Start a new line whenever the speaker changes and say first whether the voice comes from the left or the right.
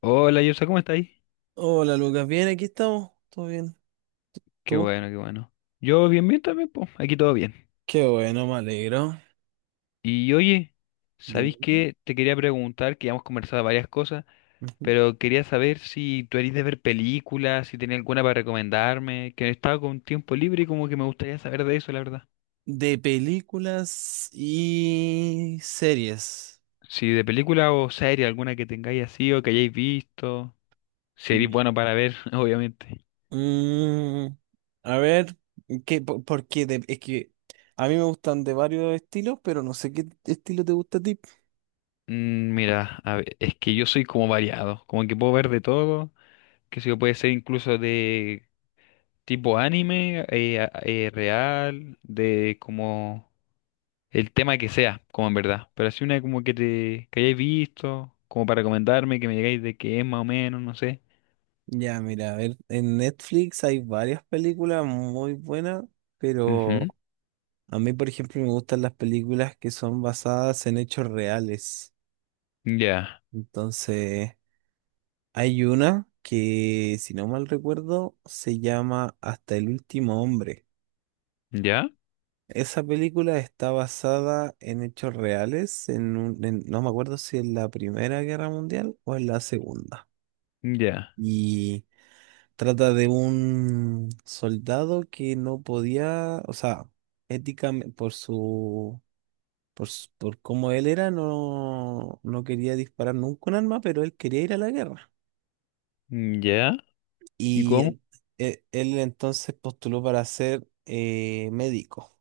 left: Hola, Yersa, ¿cómo estáis?
right: Hola Lucas, bien, aquí estamos, todo bien.
left: Qué
right: ¿Tú?
left: bueno, qué bueno. Yo bien, bien también, pues, aquí todo bien.
right: Qué bueno, me alegro.
left: Y oye, ¿sabéis
right: Dime.
left: qué? Te quería preguntar, que ya hemos conversado varias cosas,
right: Ujú.
left: pero quería saber si tú eres de ver películas, si tenía alguna para recomendarme, que estaba con tiempo libre y como que me gustaría saber de eso, la verdad.
right: De películas y series.
left: Si de película o serie, alguna que tengáis así o que hayáis visto, si eres bueno
right: Ya.
left: para ver, obviamente.
right: Mm, a ver, ¿qué, por de- es que a mí me gustan de varios estilos, pero no sé qué estilo te gusta a ti.
left: Mira, a ver, es que yo soy como variado, como que puedo ver de todo, que sé yo, puede ser incluso de tipo anime, real, de como el tema que sea, como en verdad. Pero así una como que te que hayáis visto, como para recomendarme, que me digáis de qué es más o menos, no sé.
right: Ya, mira, a ver, en Netflix hay varias películas muy buenas, pero
left: Ujú.
right: a mí, por ejemplo, me gustan las películas que son basadas en hechos reales.
left: Ya,
right: Entonces. Hay una que, si no mal recuerdo, se llama Hasta el último hombre.
left: ya,
right: Esa película está basada en hechos reales, no me acuerdo si en la Primera Guerra Mundial o en la Segunda.
left: ya,
right: Y trata de un soldado que no podía, o sea, éticamente, por cómo él era, no, no quería disparar nunca un arma, pero él quería ir a la guerra.
left: ya. ¿Y
right: Y
left: cómo?
right: en- Él, entonces postuló para ser médico.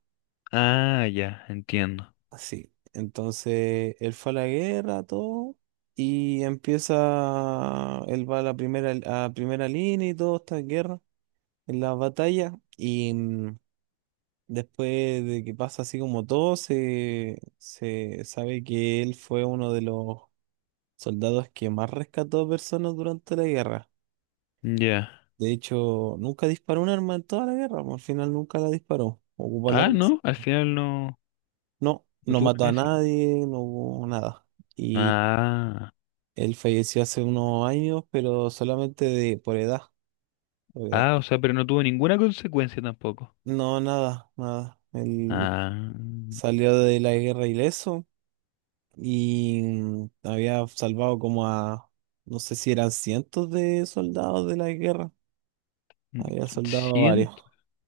left: Ah, ya, entiendo.
right: Así. Entonces él fue a la guerra, todo. Y empieza, él va a primera línea y todo está en guerra, en la batalla. Y después de que pasa así como todo, se sabe que él fue uno de los soldados que más rescató personas durante la guerra.
left: Ya.
right: De hecho, nunca disparó un arma en toda la guerra, po, al final nunca la disparó. Ocupó la
left: Ah,
right: arma.
left: no, al final no,
right: No,
left: no
right: no
left: tuvo
right: mató a
left: que.
right: nadie, no hubo nada. Y
left: Ah,
right: él falleció hace unos años, pero solamente de por edad, por edad.
left: ah, o sea, pero no tuvo ninguna consecuencia tampoco.
right: No, nada, nada. Él
left: Ah,
right: salió de la guerra ileso y había salvado como a, no sé si eran cientos de soldados de la guerra.
left: mm,
right: Había soldado varios,
left: siento.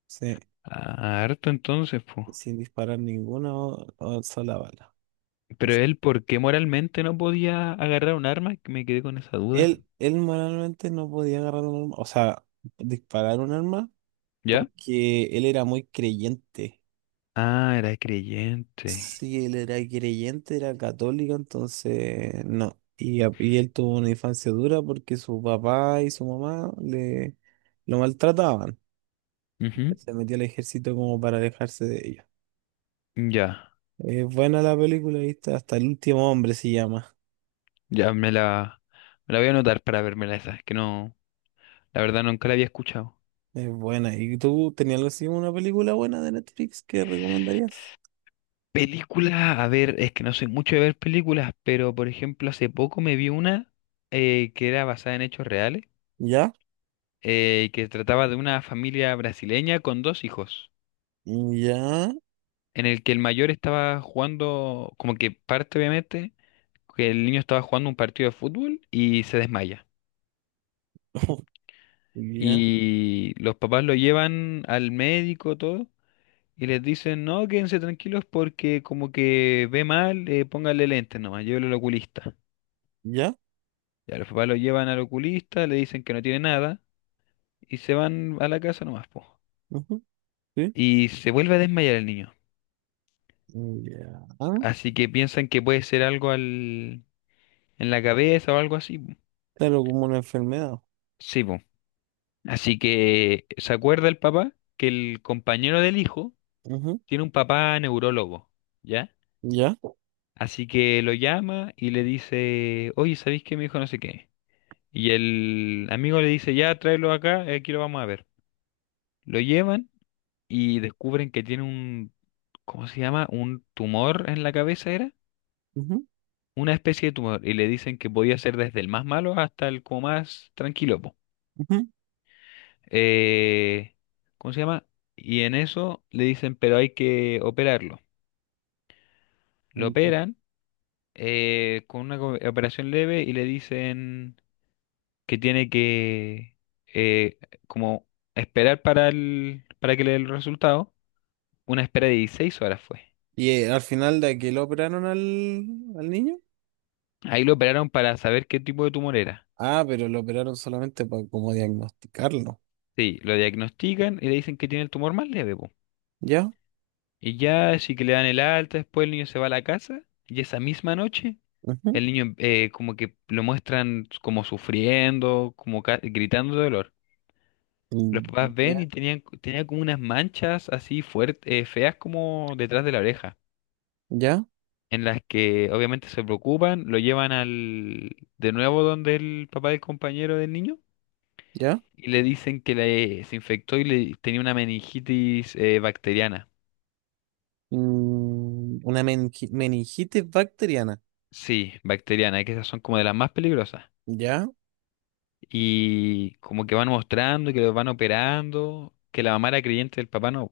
right: sí,
left: Ah, harto entonces, pues.
right: sin disparar ninguna o sola bala.
left: Pero él, ¿por qué moralmente no podía agarrar un arma? Me quedé con esa duda.
right: Él manualmente no podía agarrar un arma, o sea, disparar un arma,
left: ¿Ya?
right: porque él era muy creyente.
left: Ah, era creyente.
right: Sí, él era creyente, era católico, entonces no. Y él tuvo una infancia dura porque su papá y su mamá le lo maltrataban.
left: Ujú.
right: Se metió al ejército como para alejarse de ellos.
left: Ya,
right: Es buena la película, ¿viste? Hasta el último hombre se llama.
left: ya me la, me la voy a anotar para vérmela esa. Es que no, la verdad nunca la había escuchado.
right: Es buena. ¿Y tú tenías algo así, una película buena de Netflix que recomendarías?
left: Película, a ver, es que no soy mucho de ver películas, pero por ejemplo hace poco me vi una que era basada en hechos reales,
right: ¿Ya?
left: que trataba de una familia brasileña con dos hijos.
right: ¿Ya?
left: En el que el mayor estaba jugando, como que parte obviamente, que el niño estaba jugando un partido de fútbol y se desmaya.
right: Ya,
left: Y los papás lo llevan al médico, todo, y les dicen, no, quédense tranquilos porque como que ve mal, póngale lentes nomás, llévelo al oculista.
right: ya,
left: Ya los papás lo llevan al oculista, le dicen que no tiene nada, y se van a la casa nomás, po.
right: ujú, sí,
left: Y se vuelve a desmayar el niño.
right: ya,
left: Así que piensan que puede ser algo en la cabeza o algo así, po.
right: pero como una enfermedad,
left: Sí, po. Así que se acuerda el papá que el compañero del hijo
right: ujú,
left: tiene un papá neurólogo, ¿ya?
right: ya,
left: Así que lo llama y le dice, oye, ¿sabéis que mi hijo no sé qué? Y el amigo le dice, ya, tráelo acá, aquí lo vamos a ver. Lo llevan y descubren que tiene un, ¿cómo se llama? Un tumor en la cabeza, ¿era?
right: ujú,
left: Una especie de tumor. Y le dicen que podía ser desde el más malo hasta el como más tranquilo.
right: ujú,
left: Eh, ¿Cómo se llama? Y en eso le dicen, pero hay que operarlo. Lo
right: ujú.
left: operan con una operación leve y le dicen que tiene que eh, como esperar para para que le den el resultado. Una espera de 16 horas fue.
right: Y al final de aquí lo operaron al niño,
left: Ahí lo operaron para saber qué tipo de tumor era.
right: ah, pero lo operaron solamente para como diagnosticarlo,
left: Sí, lo diagnostican y le dicen que tiene el tumor más leve, po.
right: ya,
left: Y ya, así que le dan el alta, después el niño se va a la casa y esa misma noche
right: ujú,
left: el niño como que lo muestran como sufriendo, como gritando de dolor. Los
right: mm,
left: papás ven
right: ya,
left: y tenía como unas manchas así fuertes, feas como detrás de la oreja,
right: ya,
left: en las que obviamente se preocupan, lo llevan al de nuevo donde el papá del compañero del niño
right: ya.
left: y le dicen que se infectó y le tenía una meningitis bacteriana.
right: Una meningitis bacteriana,
left: Sí, bacteriana, que esas son como de las más peligrosas.
right: ya,
left: Y como que van mostrando que los van operando, que la mamá era creyente del papá no.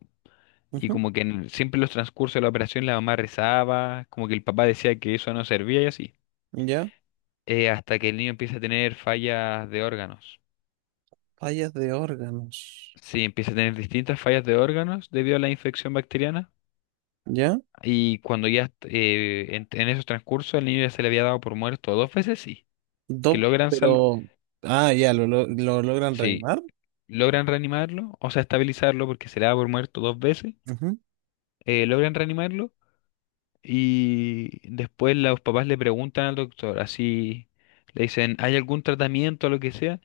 left: Y
right: ujú,
left: como que siempre en los transcurso de la operación la mamá rezaba, como que el papá decía que eso no servía y así.
right: ya,
left: Hasta que el niño empieza a tener fallas de órganos.
right: fallas de órganos,
left: Sí, empieza a tener distintas fallas de órganos debido a la infección bacteriana.
right: ya,
left: Y cuando ya en esos transcurso el niño ya se le había dado por muerto 2 veces, sí. Que
right: dos,
left: logran salv
right: pero, ah, ya, lo logran
left: sí,
right: reanimar.
left: logran reanimarlo, o sea, estabilizarlo porque se le da por muerto 2 veces. Logran reanimarlo. Y después los papás le preguntan al doctor, así le dicen, ¿hay algún tratamiento o lo que sea?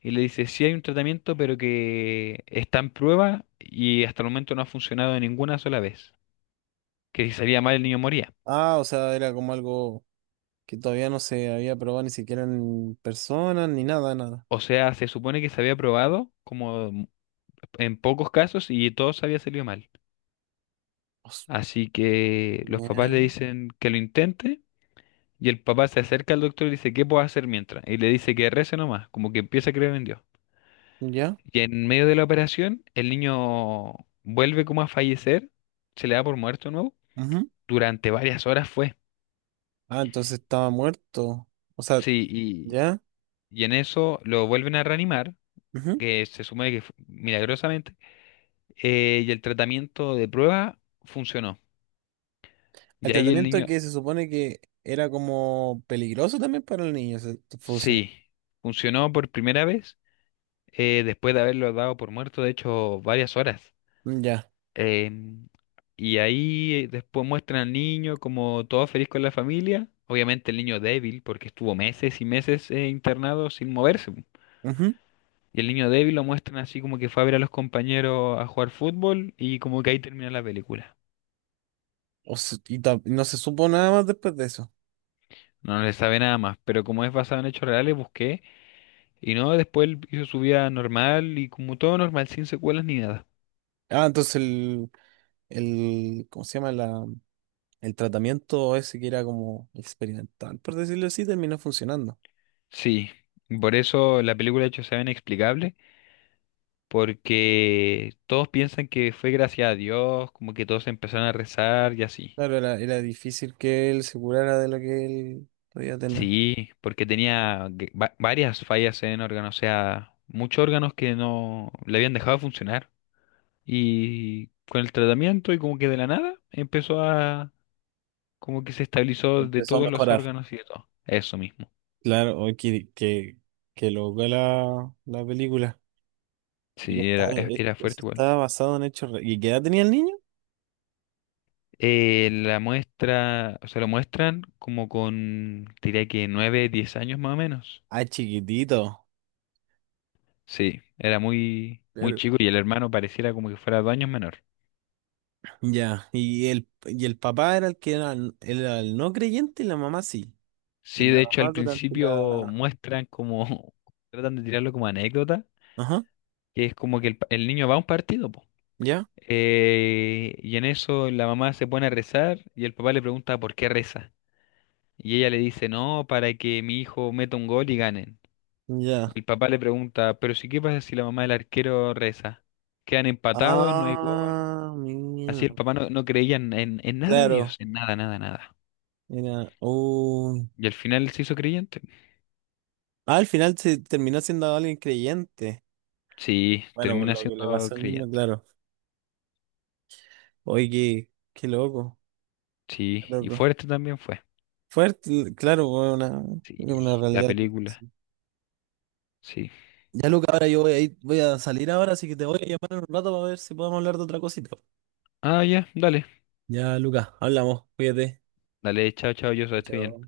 left: Y le dice, sí hay un tratamiento, pero que está en prueba y hasta el momento no ha funcionado ninguna sola vez. Que si salía mal el niño moría.
right: Ah, o sea, era como algo que todavía no se había probado ni siquiera en persona, ni nada, nada.
left: O sea, se supone que se había probado como en pocos casos y todos había salido mal.
right: Os-
left: Así que los papás le
right: Bien.
left: dicen que lo intente y el papá se acerca al doctor y le dice, ¿qué puedo hacer mientras? Y le dice que rece nomás, como que empieza a creer en Dios.
right: ¿Ya?
left: Y en medio de la operación, el niño vuelve como a fallecer, se le da por muerto de nuevo.
right: Ujú.
left: Durante varias horas fue.
right: Ah, entonces estaba muerto. O sea,
left: Sí, y,
right: ¿ya?
left: y en eso lo vuelven a reanimar,
right: Ujú.
left: que se supone que milagrosamente, y el tratamiento de prueba funcionó.
right: El
left: Y ahí el
right: tratamiento
left: niño,
right: que se supone que era como peligroso también para el niño, se funcionó.
left: sí, funcionó por primera vez, después de haberlo dado por muerto, de hecho, varias horas.
right: Ya.
left: Em, y ahí después muestran al niño como todo feliz con la familia. Obviamente el niño débil, porque estuvo meses y meses internado sin moverse, po.
right: Ujú.
left: Y el niño débil lo muestran así como que fue a ver a los compañeros a jugar fútbol y como que ahí termina la película.
right: O se- y ta- No se supo nada más después de eso.
left: No, no le sabe nada más, pero como es basado en hechos reales, busqué. Y no, después él hizo su vida normal y como todo normal, sin secuelas ni nada.
right: Ah, entonces el, ¿cómo se llama? El tratamiento ese que era como experimental, por decirlo así, terminó funcionando.
left: Sí, por eso la película de hecho se ve inexplicable, porque todos piensan que fue gracias a Dios, como que todos empezaron a rezar y así.
right: Claro, era difícil que él se curara de lo que él podía tener.
left: Sí, porque tenía varias fallas en órgano, o sea, muchos órganos que no le habían dejado de funcionar. Y con el tratamiento y como que de la nada empezó a, como que se estabilizó de
right: Empezó a
left: todos los
right: mejorar.
left: órganos y de todo. Eso mismo.
right: Claro, hoy que loca la película. Y
left: Sí,
right: está,
left: era, era
right: Eso
left: fuerte igual.
right: está basado ¿Y qué edad tenía el niño?
left: La muestra, o sea, lo muestran como con, diría que 9, 10 años más o menos.
right: Ah, chiquitito.
left: Sí, era muy, muy
right: Claro.
left: chico y el hermano pareciera como que fuera 2 años menor.
right: Ya. Y el papá era el que era, era el no creyente y la mamá sí. Y
left: Sí,
right: la
left: de hecho al
right: mamá durante
left: principio
right: la.
left: muestran como, tratan de tirarlo como anécdota,
right: Ajá.
left: que es como que el niño va a un partido, po.
right: Ya.
left: Y en eso la mamá se pone a rezar y el papá le pregunta por qué reza. Y ella le dice, no, para que mi hijo meta un gol y ganen.
right: Ya.
left: Y el papá le pregunta, pero si qué pasa si la mamá del arquero reza. Quedan empatados, no hay gol.
right: Ah, mira.
left: Así el papá no, no creía en nada de Dios,
right: Claro.
left: en nada, nada, nada.
right: Era.
left: Y al final se hizo creyente.
right: Ah, al final se terminó siendo alguien creyente.
left: Sí,
right: Bueno, por
left: termina
right: lo que le
left: siendo
right: pasó al niño,
left: creyente.
right: claro. Oye, qué loco,
left: Sí,
right: qué
left: y
right: loco.
left: fuerte también fue.
right: Fuerte, claro, fue una,
left: Sí,
right: una
left: la
right: realidad.
left: película.
right: Sí.
left: Sí.
right: Ya, Luca, ahora yo voy a salir ahora, así que te voy a llamar en un rato para ver si podemos hablar de otra cosita.
left: Ah, ya, dale.
right: Ya, Luca, hablamos, cuídate.
left: Dale, chao, chao, yo
right: Chao.
left: estoy bien.
right: Chao.